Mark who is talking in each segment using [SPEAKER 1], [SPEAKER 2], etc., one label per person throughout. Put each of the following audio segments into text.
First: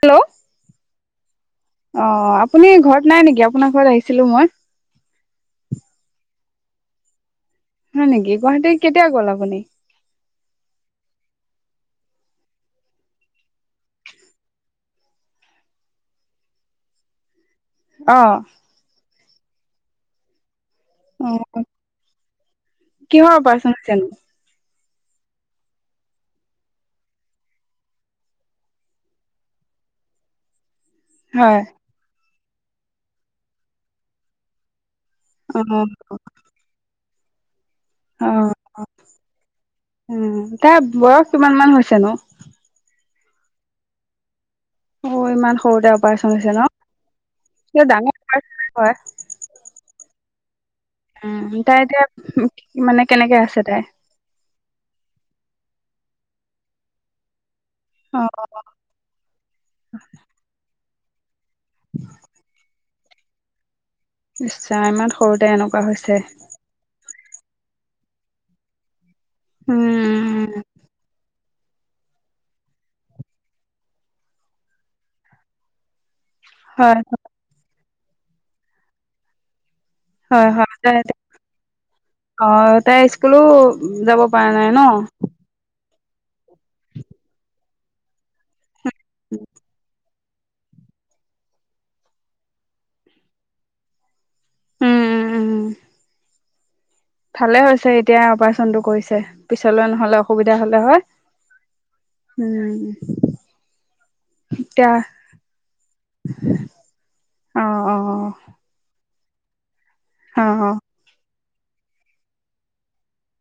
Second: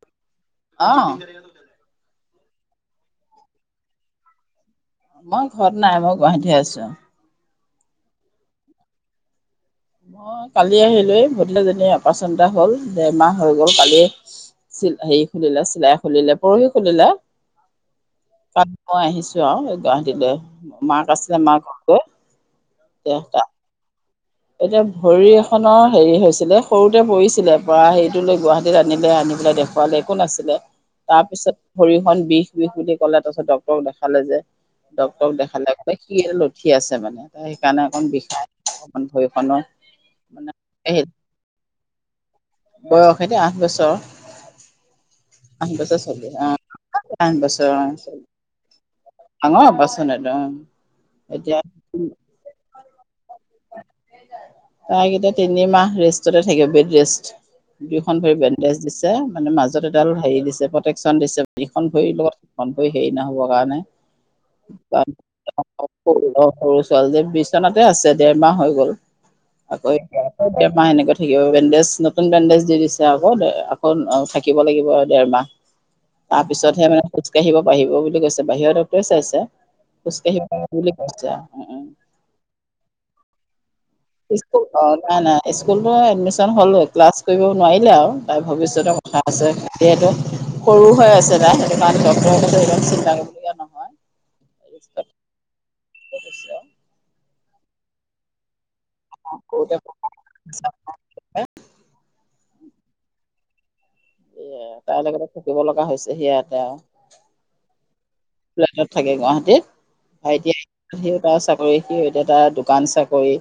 [SPEAKER 1] Hello
[SPEAKER 2] অ
[SPEAKER 1] অহ। আপুনি ঘৰত নাই নেকি আপোনাৰ ঘৰত আহিছিলো মই
[SPEAKER 2] মই ঘৰত নাই মই গুৱাহাটী আছো।
[SPEAKER 1] হয় নেকি গুৱাহাটীত কেতিয়া গ'ল আপুনি,
[SPEAKER 2] মই কালি আহিলো ভধলাজনী অপাৰচন এটা হল দেৰমাহ হৈ গল কালি হেৰি খুলিলা চিলাই খুলিলে পৰহি খুলিলা।
[SPEAKER 1] অ
[SPEAKER 2] পাম মই আহিছো। যা এই গুৱাহাটীলৈ মাক আছিলে
[SPEAKER 1] অ
[SPEAKER 2] মাক আকৈ,
[SPEAKER 1] কিহৰ অপাৰেচন হৈছেনো
[SPEAKER 2] এতিয়া ভৰি এখনৰ হেৰি হৈছিলে সৰুতে পৰিছিলে পৰা হেৰিটো লৈ গুৱাহাটীত আনিলে আনি পেলাই দেখুৱালে একো নাছিলে। তাৰপিছত
[SPEAKER 1] হয়
[SPEAKER 2] ভৰিহন বিষ শু শু ক'লে তাৰপিছ ড্ক্তৰক দেখালে যে, ডটৰক
[SPEAKER 1] অ
[SPEAKER 2] দেখালে ক সি ল উঠি আছে মানে, ত ণে অকণ বিষ
[SPEAKER 1] উ তাৰ বয়স কিমান মান হৈছে ন,
[SPEAKER 2] বয়স এনে আঠ বছৰ,
[SPEAKER 1] অ ইমান
[SPEAKER 2] আঠ
[SPEAKER 1] সৰুতে
[SPEAKER 2] বছৰ
[SPEAKER 1] অপাৰেচন
[SPEAKER 2] চলি
[SPEAKER 1] হৈছে ন
[SPEAKER 2] অঠ বছৰ
[SPEAKER 1] ডাঙৰ অপাৰেচন হয়
[SPEAKER 2] অঙ বাচনটো অ' উ
[SPEAKER 1] উম, তাই এতিয়া মানে কেনেকে আছে তাই?
[SPEAKER 2] তাইক এতিয়া তিনিমাহ ৰেষ্টতে থাকিব বেড ৰেষ্ট।
[SPEAKER 1] অ
[SPEAKER 2] দুয়োখন ভৰি বেণ্ডেজ দিছে, মানে মাজত এডাল হেৰি দিছে প্ৰতেক শ্যন দিছে। ইখন ভৰি লগত সিখন ভৰিত হেৰি নহ'বৰ কাৰণে
[SPEAKER 1] ইচলাম, ইমান সৰুতে এনেকুৱা হৈছে।
[SPEAKER 2] সৰু সৰু ছোৱালী যে বিচনাতে আছে। ডেৰ মাহ হৈ গ'ল। আকৌ
[SPEAKER 1] উম
[SPEAKER 2] [unintelligible] এনেকৈ থাকি বেণ্ডেজ নতুন, বেণ্ডেজ দি দিছে আকৌ, আকৌ থাকিব লাগিব দেৰমাহ। তাৰ পিছতহে
[SPEAKER 1] হয়
[SPEAKER 2] মানে খোজকাঢ়িব পাৰিব বুলি কৈছে, বাহিৰৰ ডক্টৰে চাইছে। খোজকাঢ়িব
[SPEAKER 1] হয়, হয়
[SPEAKER 2] বুলি কৈছে
[SPEAKER 1] [unintelligible]
[SPEAKER 2] আৰু
[SPEAKER 1] অ', তাই [unintelligible] পৰা
[SPEAKER 2] ইস্কুল
[SPEAKER 1] নাই ন
[SPEAKER 2] অ', নাই, নাই ইস্কুল এডমিচন হ'ল, ক্লাছ কৰিব নোৱাৰিলে আৰু তাই ভৱিষতৰ কথা আছে যিহেতু সৰু হৈ আছে তাই সেইটো কাৰণে ডক্তৰে কৈছে ইমান চিন্তা কৰিবলগীয়া নহয়।
[SPEAKER 1] উম
[SPEAKER 2] সৰুতে
[SPEAKER 1] উম উম। ভালে হৈছে এতিয়া অপা চনটো কৰিছে, পিছলৈ নহ'লে অসুবিধা হ'লে হয়। উম।
[SPEAKER 2] এ
[SPEAKER 1] এতিয়া
[SPEAKER 2] তাই লগতে থাকিব লগা হৈছে সিহঁতে আও।
[SPEAKER 1] অ অ
[SPEAKER 2] [unintelligible] থাকে গুৱাহাটীত
[SPEAKER 1] অ অ
[SPEAKER 2] ভাইটিয়ে সেই [unintelligible] কৰি সি এতিয়া তাই দোকান চাকৰি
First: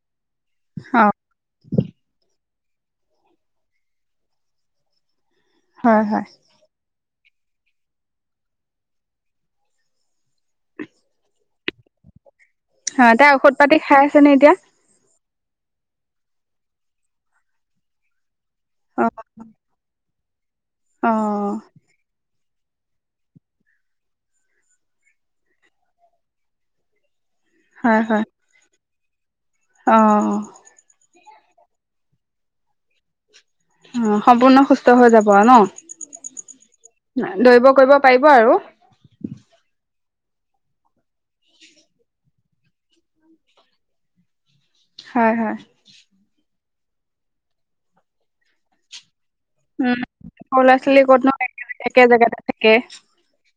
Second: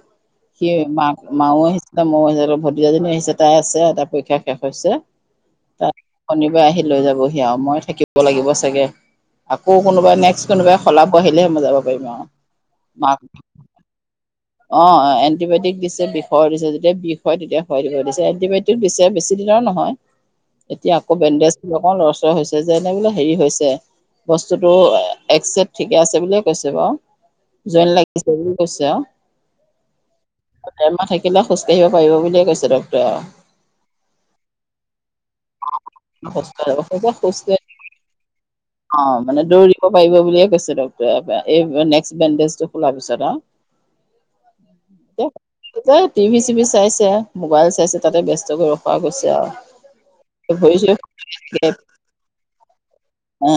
[SPEAKER 2] সি
[SPEAKER 1] অ
[SPEAKER 2] মা মাও শিচ ময়ো শি দুয়োজনী আহিছে তাই আছে তাইৰ পৰীক্ষা শেষ হৈছে। তাৰ
[SPEAKER 1] হয় হয়
[SPEAKER 2] শনিবাৰে আহি লৈ যাব হিয় আৰু মই থাকিব লাগিব চাগে। আকৌ কোনোবা নেক্সট কোবাই খলাব আহিলেহে মই যাব পাৰিম আৰু।
[SPEAKER 1] অ,
[SPEAKER 2] মাক
[SPEAKER 1] তাই ঔষধ পাতি খাই আছে নে এত
[SPEAKER 2] অ', এ এণ্টিবায়টিক দিছে বিষৰ দিছে যেতিয়া বিষ হয় তেতিয়া খুৱাই দিছে, এণ্টিবায়
[SPEAKER 1] অ
[SPEAKER 2] পিছে বেছি দিনৰ নহয়। এতিয়া আক
[SPEAKER 1] অ
[SPEAKER 2] বেণ্ডেজ নহওঁ লৰচৰ হৈছে। যেনে বোলে হেৰি হৈছে বস্তুটো একচেট ঠিকে আছে বুলিয়ে কৈছে বাৰু। জইন
[SPEAKER 1] হয় হয়
[SPEAKER 2] লাগিছে বুলি কৈছে আও।
[SPEAKER 1] অ'
[SPEAKER 2] খোজ কাঢ়িব পাৰিব বুলিয়ে কৈছে ডক্তৰে আৰু।
[SPEAKER 1] হম, সম্পূৰ্ণ সুস্থ হৈ যাব ন?
[SPEAKER 2] খোজ কাঢ়িব খোজ
[SPEAKER 1] দৌৰিব কৰিব পাৰিব আৰু?
[SPEAKER 2] অ', মানে দৌৰিব পাৰিব বুলিয়ে কৈছে ডক্টৰে। এই নেক্সট বেণ্ডেজটো খোলাৰ পিছত আৰু।
[SPEAKER 1] হয় হয়
[SPEAKER 2] [unintelligible] টিভি-চিভি চাইছে, মোবাইল চাইছে তাতে ব্যস্তকৈ ৰখোৱা গৈছে। আৰু
[SPEAKER 1] উম, সৰু
[SPEAKER 2] ভৰি চৰি
[SPEAKER 1] ল'ৰা-ছোৱালী ক'তনো
[SPEAKER 2] থাকে
[SPEAKER 1] একে জেগাতে থাকে।
[SPEAKER 2] হ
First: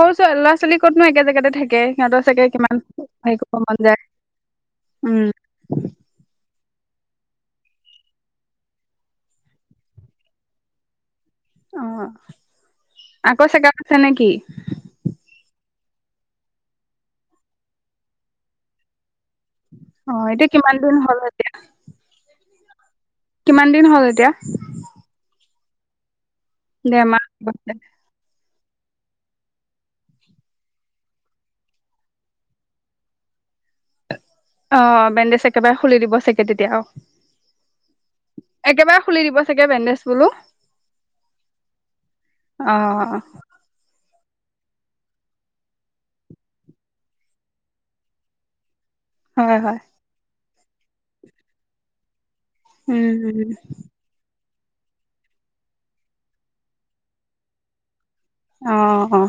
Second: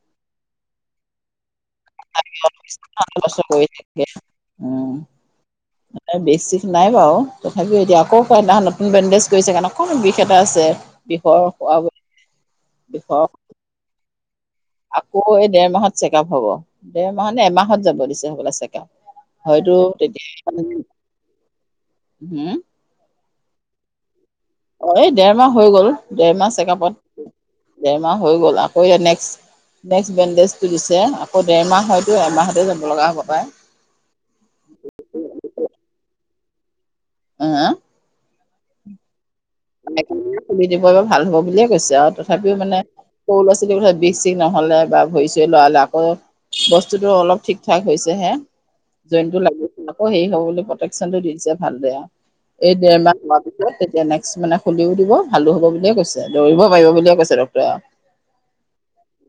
[SPEAKER 1] সৰু চ ল'ৰা ছোৱালী কতনো একে জেগাতে থাকে সিহঁতৰ চাগে কিমান হেৰি কৰিব
[SPEAKER 2] থাকে
[SPEAKER 1] মন যায় উম
[SPEAKER 2] উ বেছি। নাই বাৰু তথাপিও এতিয়া আকৌ কদিনা নতুন বেণ্ডেজ কৰিছে কাৰণে অকণো বিষ এটা আছে। বিষৰ
[SPEAKER 1] অ'
[SPEAKER 2] বিষৰ
[SPEAKER 1] আকৌ চেগ আছে নে কি?
[SPEAKER 2] আকৌ এই দেৰ মাহত চেকআপ হব দেৰ মাহ নে এমাহত যাব দিছে সব চেকআপ হয়তো
[SPEAKER 1] অ এইটো
[SPEAKER 2] তেতিয়া
[SPEAKER 1] কিমান দিন হ'ল এতিয়া
[SPEAKER 2] হম।
[SPEAKER 1] কিমান দিন হ'ল এতিয়া
[SPEAKER 2] অ' এই দেৰ মাহ হৈ গ'ল ডৰমাহ
[SPEAKER 1] দেৰমাহ
[SPEAKER 2] চেকআপত দেৰমাহ হৈ গ'ল আ নেক্সট নেক্সট বেণ্ডেজটো দিছে আকৌ ডেৰমাহ হয়তো এমাহতে যাব লগা হ'ব পাৰে
[SPEAKER 1] অ' বেণ্ডেজ একেবাৰে খুলি দিব চাগে তেতিয়া,
[SPEAKER 2] আহ,
[SPEAKER 1] একেবাৰে খুলি দিব। চাগে বেণ্ডেজ বোলো
[SPEAKER 2] খুলি দিব ভ হব বুলিয়ে কৈছে আৰু তথাপিও
[SPEAKER 1] অ
[SPEAKER 2] মানে সৰু ল'ৰা ছোৱালী ক বিষ চষ নহ'লে বা ভৰি চৰি লৰালে আকৌ বস্তুতটো অলপ ঠিক ঠাক হৈছে হে জইনতটো
[SPEAKER 1] হয় হয়
[SPEAKER 2] লাগিছিল আকৌ হেৰি হ'ব প্ৰটেকচনটো দিছে, ভাল বেয়া এই ডেৰ মাহ
[SPEAKER 1] উম
[SPEAKER 2] সোমোৱাৰ
[SPEAKER 1] উম
[SPEAKER 2] পিছত তেতিয়া নেক্সট কিছুমানে খুলিও দিব, ভালো হ'ব বুলিয়ে কৈছে। দৌৰিব পাৰিব বুলিয়ে কৈছে ডাক্তৰে আৰু
[SPEAKER 1] অ অ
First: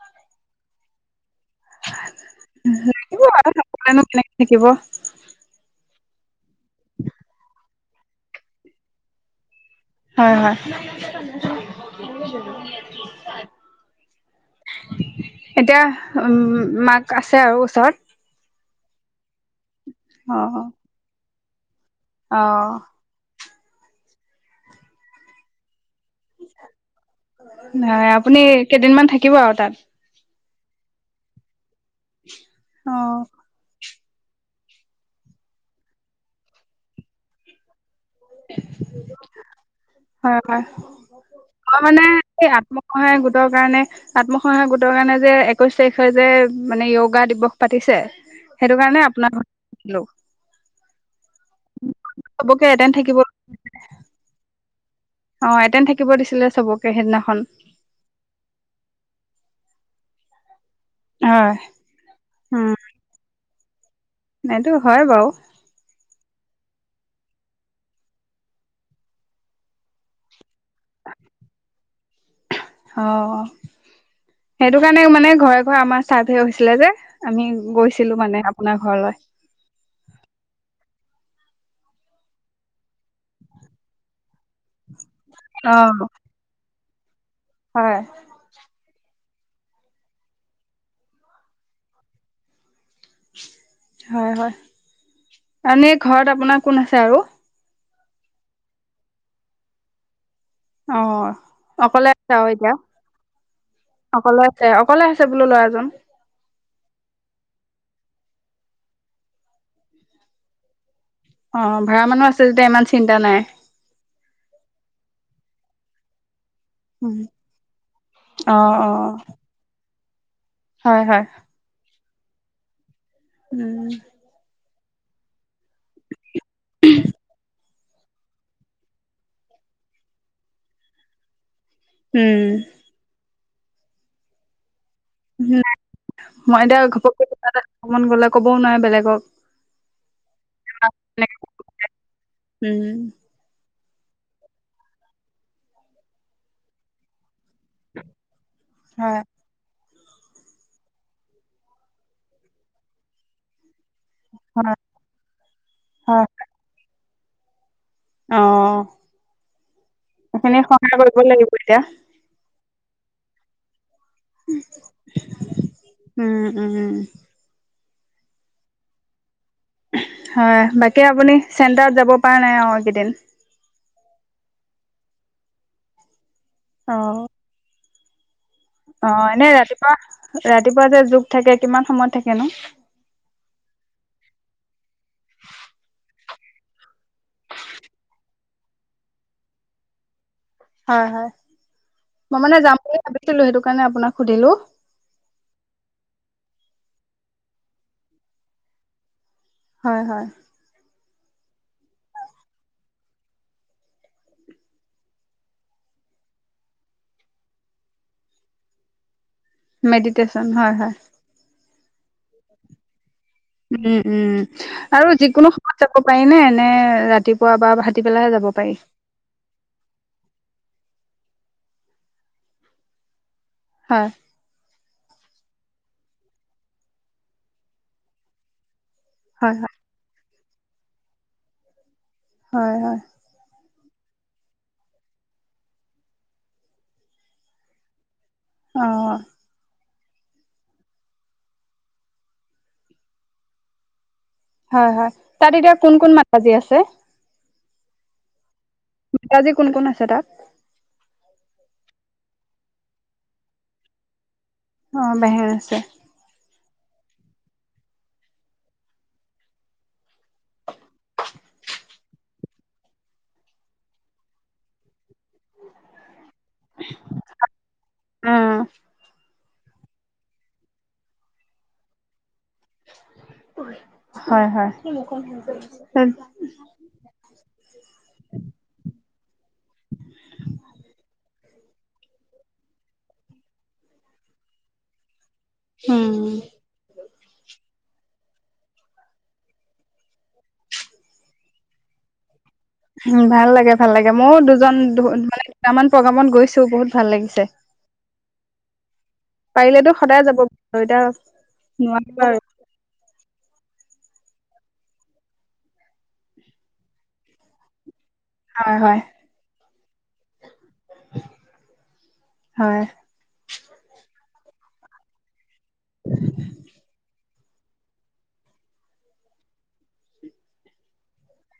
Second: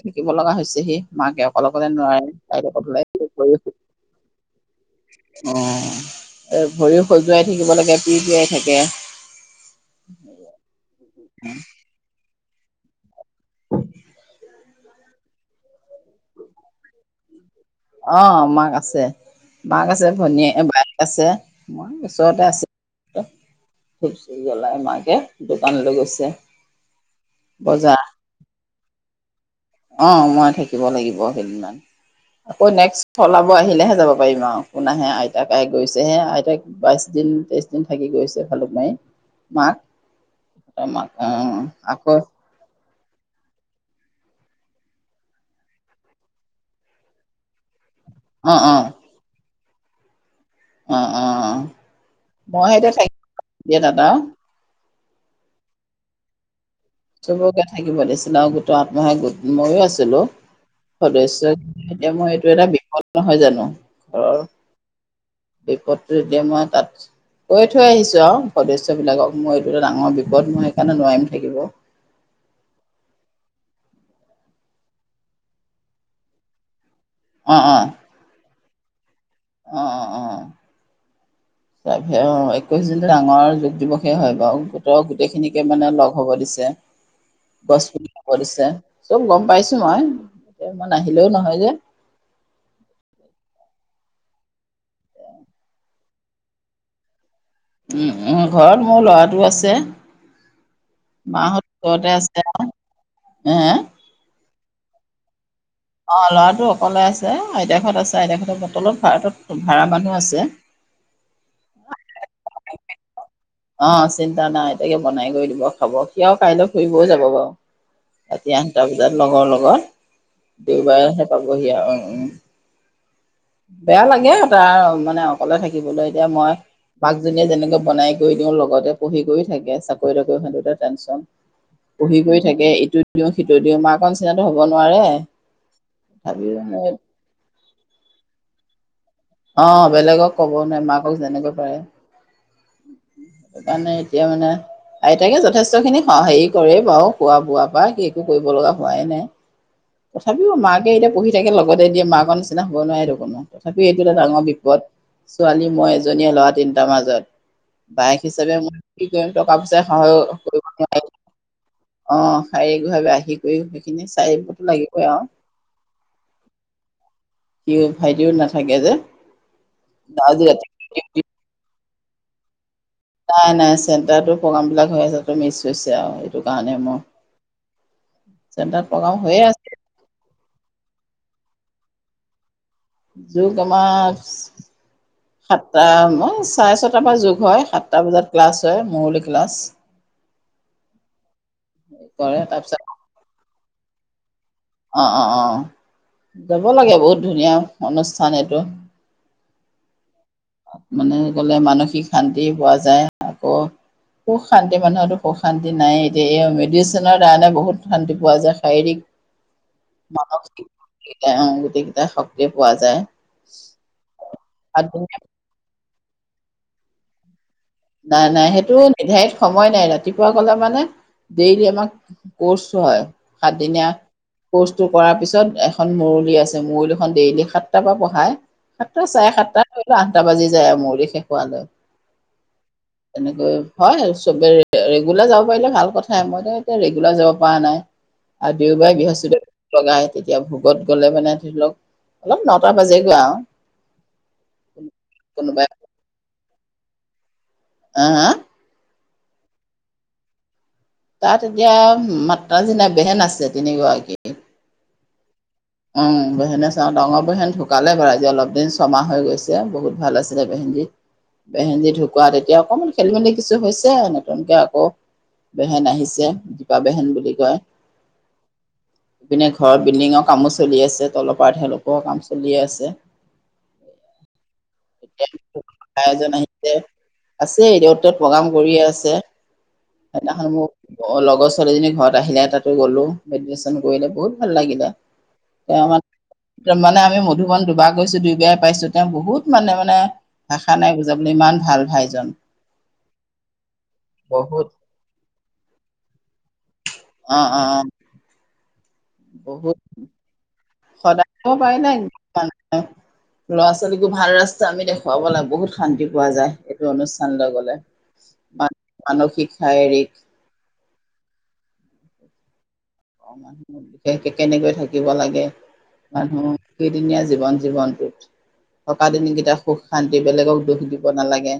[SPEAKER 2] [inaudible] শিকিব লগা হৈছে, সি মাকে অকল-অকলে নোৱাৰে, আইতাকক লৈ
[SPEAKER 1] থাকিব আৰু
[SPEAKER 2] [unintelligible] অ'।
[SPEAKER 1] নকলেনো কেনেকে থাকিব
[SPEAKER 2] এ', ভৰিও খজুৱাই থাকিব লাগে পিৰ্ পিৰাই থাকে
[SPEAKER 1] হয়, হয়। [inaudible] ধ [unintelligible] এতিয়া উম মাক আছে আৰু। ওচৰত
[SPEAKER 2] অঁ মাক আছে। মাক আছে
[SPEAKER 1] অ
[SPEAKER 2] ভনীয়ে, বাইক আছে। মই
[SPEAKER 1] অ
[SPEAKER 2] ওচৰতে আছো। ধূপ চুব জ্বলাই মাকে দোকানলৈ গৈছে। বজাৰ
[SPEAKER 1] নাই আপুনি কেইদিনমান থাক
[SPEAKER 2] অ মই থাকি থাকিব লাগিব সেইদিনা। আকৌ
[SPEAKER 1] অ
[SPEAKER 2] নেক্সট চলাব আহিলেহে যাব পাৰিম আৰু কোোন আহে আইতাক গৈছেহে আইতাক বাইছ দিন তে্ৰইছ দিন ভাগি গৈছে ভালুক মাৰি
[SPEAKER 1] হয় হয়
[SPEAKER 2] মাক মাক অ
[SPEAKER 1] মই মানে
[SPEAKER 2] আকৌ
[SPEAKER 1] এই আত্মসহায়ক গোটৰ কাৰণে আত্মসহায়ক গোটৰ কাৰণে যে একৈশ তাৰিখে যে মানে য়োগা দিৱস পাতিছে।
[SPEAKER 2] অ
[SPEAKER 1] সেইটো কাৰণে আপোনাৰ লো।
[SPEAKER 2] অ অ অ
[SPEAKER 1] চবকে
[SPEAKER 2] মই এতিয়া
[SPEAKER 1] এটেণ্ড
[SPEAKER 2] থাকি
[SPEAKER 1] থাকিব
[SPEAKER 2] দি দাদাও।
[SPEAKER 1] অ এতেন থাকিব দিছিলে চবক-
[SPEAKER 2] চবকে থাকিব দিছে ন গোট আত্ম সহায় গোট- ময়ো আছিলো। সদস্য
[SPEAKER 1] হয়
[SPEAKER 2] এতিয়া মই এইটো এটা বিপদ নহয় জানো। ঘৰৰ
[SPEAKER 1] নাতো হয় বাৰু।
[SPEAKER 2] বিপদটো যেতিয়া মই তাত কৈ থৈ আহিছো আৰু সদস্যবিলাকক মই এইটো এটা ডাঙৰ বিপদ মই সেইকাৰণে নোৱাৰিম থাকিব।
[SPEAKER 1] অ সেইটো কাৰণে মানে ঘৰে ঘৰে আমাৰ চাৰভে হৈছিলে যে আমি
[SPEAKER 2] অ',
[SPEAKER 1] গৈছিলো মানে আপোনাৰ ঘৰলৈ।
[SPEAKER 2] অ অ অ অ একৈশ জুন ডাঙৰ যোগ দিৱসে হয়। গোট গোটেইখিনিকে
[SPEAKER 1] অ
[SPEAKER 2] মানে লগ হ'ব দিছে। গছ
[SPEAKER 1] হয়
[SPEAKER 2] পুলি ৰুব দিছে। চব গম পাইছো মই এতিয়া নাহিলেও নহয় যে।
[SPEAKER 1] হয় হয় এনে ঘৰত আপোনাৰ কোন আছে আৰু?
[SPEAKER 2] ঘৰত মোৰ ল'ৰাটো আছে।
[SPEAKER 1] অ' অ',
[SPEAKER 2] মাহঁত
[SPEAKER 1] অকলে
[SPEAKER 2] ঘৰতে
[SPEAKER 1] আছে আৰু এতিয়া,
[SPEAKER 2] হে
[SPEAKER 1] অকলে অকলে আছে বুলো ল'ৰা
[SPEAKER 2] অ', ল'ৰাটো অ অকলে আছে, আইতাকহঁত আছে, আইতাকহঁতৰ তলত-ফ্লেটত ভাড়া মানুহ আছে।
[SPEAKER 1] অ', ভাড়া মানুহ আছে যেতিয়া ইমান চিন্তা নাই।
[SPEAKER 2] অ', চিন্তা নাই, আইতাকে বনাই কৰি দিব, খাব, সি আৰু কাইলৈ ফুৰিবও
[SPEAKER 1] উম
[SPEAKER 2] যাব বাৰু,
[SPEAKER 1] অ
[SPEAKER 2] ৰাতি
[SPEAKER 1] অ
[SPEAKER 2] আঠটা বজাত লগৰৰ লগত।
[SPEAKER 1] হয় হয়
[SPEAKER 2] দেওবাৰেহে পাবহি আৰু, অ' উম'
[SPEAKER 1] উম
[SPEAKER 2] বেয়া লাগে আৰু তাৰ আৰু মানে অকলে থাকিবলৈ এতিয়া মই বাকজনীয়ে যেনেকে বনাই কৰি দিওঁ লগতে পঢ়ি কৰি থাকে, চাকৰি তাকৰি সেইটোতে টেনচন। পঢ়ি গৈ থাকে
[SPEAKER 1] উম
[SPEAKER 2] এইটো এইটো সিটো দিওঁ মাকৰ নিচিনাতো হ'ব নোৱাৰে।
[SPEAKER 1] নাই মই এতিয়া
[SPEAKER 2] তথাপিও
[SPEAKER 1] ঘপককে কিবা এটা [unintelligible] গ'লে ক'বও নোৱাৰে বেলেগক।
[SPEAKER 2] অ', বেলেগক ক'ব নাই মাকক যেনেকৈ পাৰে।
[SPEAKER 1] উম
[SPEAKER 2] সেইকাৰণে এতিয়া মানে আইতাকে যথেষ্টখিনি হেৰি কৰে বাৰু খোৱা বোৱা পা একো কৰিব লগা হোৱাই
[SPEAKER 1] হয়
[SPEAKER 2] নাই। তথাপিও মাকে এতিয়া পঢ়ি থাকে লগতে দিয়ে মাকৰ নিচনা হ'ব নোৱাৰেটো কোনো তথাপিও টা ডাঙৰ
[SPEAKER 1] হয়
[SPEAKER 2] বিপদ, ছোৱালী মই
[SPEAKER 1] হয়
[SPEAKER 2] এজনীয়ে ল'ৰা তিনটাৰ মাজত। বায়েক
[SPEAKER 1] অ
[SPEAKER 2] হিচাপে মই কি কৰিম টকা পইচাই সহায়
[SPEAKER 1] এইখিনি
[SPEAKER 2] কৰিব
[SPEAKER 1] সহায়
[SPEAKER 2] নোৱাৰি
[SPEAKER 1] কৰিব লাগিব এতিয়া
[SPEAKER 2] অ', সেই ভাৱে আহি কৰি তিনি চাইবতো লাগিবই আৰু।
[SPEAKER 1] উম উম
[SPEAKER 2] সি ভাইটিও নাথাকে যে। আজি
[SPEAKER 1] হয়,
[SPEAKER 2] ৰাতিপুৱা
[SPEAKER 1] বাকী আপুনি চেণ্টাৰত যাব পৰা নাই অ
[SPEAKER 2] নাই নাই চেণ্টাৰো প্ৰগ্ৰাম বিলাক হৈ আছে টো মিছ হৈছে আও সেইটো কাৰণে
[SPEAKER 1] অ
[SPEAKER 2] ম [inaudible]
[SPEAKER 1] অ এনেই ৰাতিপুৱা ৰাতিপুৱা যে যোগ থাকে কিমান সময়ত থাকেনো
[SPEAKER 2] যোগ আমাৰ সাতটা চাৰে ছটাৰ পৰা যোগ হয় সাতটা বজাত ক্লাছ হয় মৌলিক ক্লাছ
[SPEAKER 1] হয় হয়
[SPEAKER 2] কৰে
[SPEAKER 1] মই মানে যাম
[SPEAKER 2] তাৰপিছত
[SPEAKER 1] বুলি ভাবিছিলোঁ, সেইটো কাৰণে আপোনাক সুধিলোঁ।
[SPEAKER 2] অ', অ', অ', যাব লাগে, বহুত ধুনীয়া অনুষ্ঠান এইটো।
[SPEAKER 1] হয়, হয়।
[SPEAKER 2] মানে গ'লে মানসিক শান্তি পোৱা যায়, আকৌ সুখ শান্তি মানুহৰটো সুখ শান্তি নাই এতিয়া এই মেডিচিনৰ কাৰণে বহুত শান্তি পোৱা যায়, শাৰীৰিক
[SPEAKER 1] মেডিটেচন হয়, হয়।
[SPEAKER 2] গোটেইকিটা শক্তি পোৱা যায়।
[SPEAKER 1] উম, উম আৰু যিকোনো সম [unintelligible] পাৰিনে? নে ৰাতি
[SPEAKER 2] নাই, নাই সেইটো নিৰ্ধাৰিত সময় নাই, ৰাতি পুৱা গ'লে মানে ডেইলি আমাক কৰ্চ হয় সাতদিনীয়া
[SPEAKER 1] হয়
[SPEAKER 2] কৰ্চটো কৰাৰ পিছত এখন মুুৰলি আছে, মুৰলীখন ডেইলি সাতটাৰ পৰা পঢ়ায়। সাতটা চাৰে
[SPEAKER 1] হয় হয়
[SPEAKER 2] সাতটাত [unintelligible] আঠটা বাজি যায় মৰি শেষ হোৱালৈ
[SPEAKER 1] হয়, হয়।
[SPEAKER 2] তেনেকৈ হয়, চবে ৰে-ৰেগুলাৰ যাব পাৰিলে ভাল কথাাই, মইতো এতিয়া ৰেগুলাৰ যাব পৰা নাই। আৰু
[SPEAKER 1] অ
[SPEAKER 2] দেওবাৰে, বৃহস্প লগাই তেতিয়া ভোকত গ'লে মানে ধৰি লওঁক অলপ নটা বাজে গৈ আৰু।
[SPEAKER 1] হয়, হয় তাত
[SPEAKER 2] কোনোবাই
[SPEAKER 1] এতিয়া কোন, কোন মান বাজি আছে
[SPEAKER 2] আ, আ
[SPEAKER 1] আজি কোন, কোন আছে তাত?
[SPEAKER 2] তাত এতিয়া মাত্ৰা [unintelligible] বেহেন আছে তিনিগৰাকৰাকী।
[SPEAKER 1] অ', বেহে
[SPEAKER 2] অ', বেহেন ডাঙৰ বেহেন ঢুকালে বাৰু আজি অলপ দিন ছমাহ হৈ গৈছে, বহুত ভাল আছিলে বেহেনজি, বেহেনজি ঢুকোৱাত এতিয়া অকণমান খেলি মেলি কিছু হৈছে নতুনকৈ আকৌ বেহেন আহিছে। দীপা বেহেন বুলি কয়।
[SPEAKER 1] অ
[SPEAKER 2] ইপিনে ঘৰৰ বিল্ডিংত কামো চলি আছে, তলৰ পাৰ্টহে ল'ব কাম চলিয়ে আছে,
[SPEAKER 1] হয় হয়
[SPEAKER 2] [unintelligible] আছেই অ'ত ত'ত প্ৰগ্ৰাম কৰিয়েই আছে। সেইদিনাখন মোৰ লগৰ ছোৱালীজনী ঘৰত আহিলে তাতো গ'লো, মেডিটেচন কৰিলে বহুত ভাল লাগিলে।
[SPEAKER 1] উম
[SPEAKER 2] [unintelligible] মানে আমি মধুবন দুবাৰ গৈছোঁ দুই বাই পাইছোঁ তেওঁ বহুত মানে মানে ভাষা নাই বুজাবলৈ ইমান ভাল ভাইজন।
[SPEAKER 1] উম, ভাল লাগে, ভাল লাগে ময়ো
[SPEAKER 2] বহুত
[SPEAKER 1] দুজন মানে কেইটামান প্ৰগ্ৰামত গৈ ছ বহুত ভাল
[SPEAKER 2] অ
[SPEAKER 1] লাগিছে
[SPEAKER 2] অ অ
[SPEAKER 1] পাৰিলেতো সদায় যাব এতিয়া
[SPEAKER 2] সদায় কব পাৰিলে
[SPEAKER 1] নোৱাৰিব আৰু
[SPEAKER 2] পল ভাল ৰাস্তা আমি দেখুৱাব লাগে বহুত শান্তি পোৱা যায় এইটো অনুষ্ঠানলৈ গলে
[SPEAKER 1] হয় হয়
[SPEAKER 2] মানসিক শাৰীৰিক
[SPEAKER 1] হয়
[SPEAKER 2] মানুহ বিশেষকে কেনেকৈ থাকিব লাগে মানহ কেৰিিন জীৱন জীৱনটোত থকা দিনকেইটা সুখ শান্তি বেলেগক দুখ দিব নালাগে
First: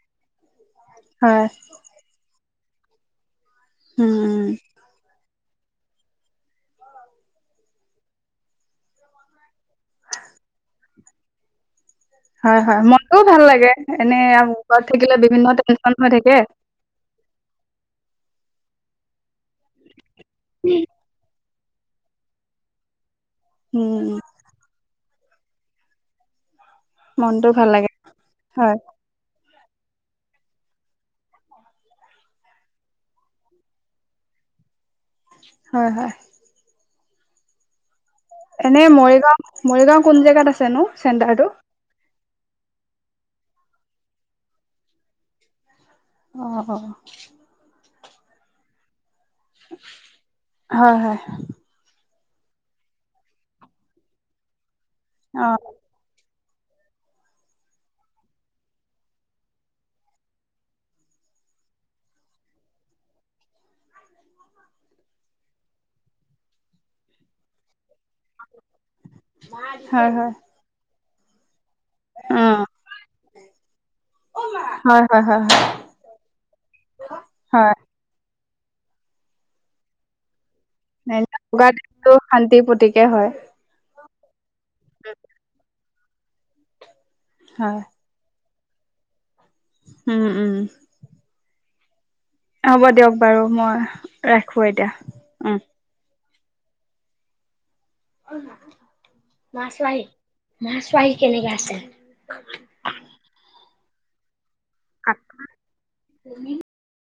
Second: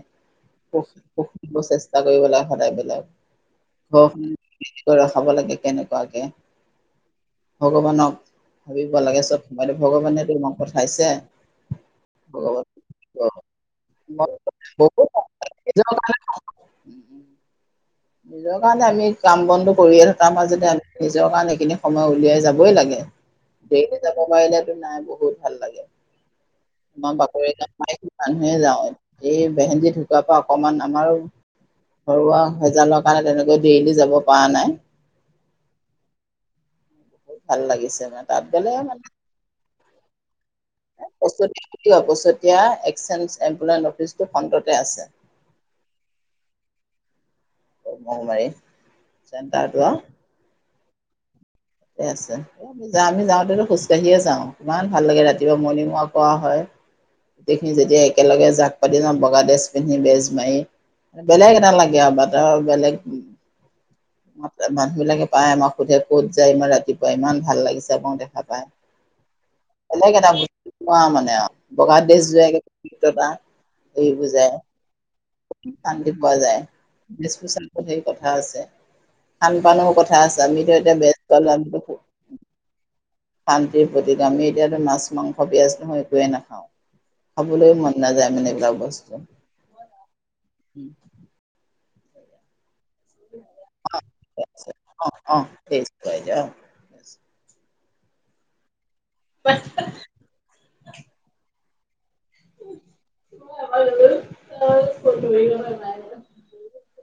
[SPEAKER 2] খ
[SPEAKER 1] হয়
[SPEAKER 2] পুখিব চেষ্টা কৰিবলৈ সদায় ল
[SPEAKER 1] উম
[SPEAKER 2] ঘৰ ৰখাব লাগে কেনেকুৱাকে ভগৱানক ভাবিব লাগে চব সোমাইো ভগৱানে তোমাক পঠাইছে
[SPEAKER 1] হয়
[SPEAKER 2] ভগৱান
[SPEAKER 1] হয় মনটোও ভাল লাগে এনে ওৰত
[SPEAKER 2] বহুত
[SPEAKER 1] থাকিলে বিভিন্ন টেনচন
[SPEAKER 2] নিজৰ
[SPEAKER 1] হৈ
[SPEAKER 2] কাৰণে
[SPEAKER 1] থাকে
[SPEAKER 2] লগ কাৰণে আমি কাম বনধ কৰিয়ে থকা মই যদি নিজৰ কাৰণে িনি সময় উলিয়াই যাবই লাগে দেি
[SPEAKER 1] উম
[SPEAKER 2] যাব বাইলেত নাই তোমাৰ
[SPEAKER 1] মনটো
[SPEAKER 2] বাকৰি গ
[SPEAKER 1] ভাল লাগে
[SPEAKER 2] মানুহে
[SPEAKER 1] হয়
[SPEAKER 2] যাওঁ এই বেহেজি ঢুকুৱাৰ পৰা অকমান আমাৰো ঘৰুৱা হেজালৰ কাৰণে তেনেকৈ দেলি যাব পৰা নাই
[SPEAKER 1] হয় হয়
[SPEAKER 2] বহুত ভাল লাগিছে মানে তাত গ'লে
[SPEAKER 1] এনে
[SPEAKER 2] মানে
[SPEAKER 1] মৰিগাও মৰিগাও কোন জেগাত আছে নো চেণ্টাৰটো
[SPEAKER 2] এতিয়া এক্সেঞ্জ এম্পুলয়েন্ অফিচটো সন্ততে আছে
[SPEAKER 1] আহ
[SPEAKER 2] মমাৰী চটাৰটোোৱা
[SPEAKER 1] হয় হয়
[SPEAKER 2] ঠিক আছে আমি যাওঁতেো খোজকাঢ়িয়ে যাওঁ ইমান ভাল লাগে
[SPEAKER 1] অ
[SPEAKER 2] ৰাতিপুৱা মৰ্ণিং ৱাক কৰা হয় গোটেইখিনি যেতিয়া একেলগে জাক পাতি ন বগা ড্ৰেজ পিন্ধি বেজ মাৰি বেলেগ এটা লাগে আৰু বাটৰ বেলেগ মানুহ বিলাকে পাই আমাক সোধে ক'ত যায় ইমান ৰাতিপুৱা ইমান ভাল লাগিছে যাব দেখা পাই
[SPEAKER 1] হয়
[SPEAKER 2] বেলেগ
[SPEAKER 1] হয়
[SPEAKER 2] এটা বস্তু অ মান বগা
[SPEAKER 1] অ
[SPEAKER 2] [unintelligible] এইটো যে
[SPEAKER 1] হয় হয় হয় হয়
[SPEAKER 2] শান্তি পোৱা যায়, [unintelligible]
[SPEAKER 1] হয়
[SPEAKER 2] বুলি কথা আছে। ভাল পালেও, কথা আছে আমিতো এতিয়া বেজ পালো
[SPEAKER 1] [unintelligible]
[SPEAKER 2] আমিতো
[SPEAKER 1] টো শান্তিৰ প্ৰতীক।
[SPEAKER 2] শান্তিৰ প্ৰতীক। আমি এতিয়াতো মাছ-মাংস [unintelligible] নহয় টোৱে নাখাওঁ। খাবলৈ
[SPEAKER 1] হয়
[SPEAKER 2] মন নাযায় মানে তাপাছতে
[SPEAKER 1] উম, উম। হ'ব দিয়ক বাৰু মই ৰাখো
[SPEAKER 2] অ অ অ',
[SPEAKER 1] এতিয়া।
[SPEAKER 2] টেষ্ট [unintelligible]
[SPEAKER 1] [unintelligible] মা চোৱাহী, মা চোৱাহী কেনেকে আছে। [inaudible]
[SPEAKER 2] [unintelligible]
[SPEAKER 1] [unintelligible] তুমি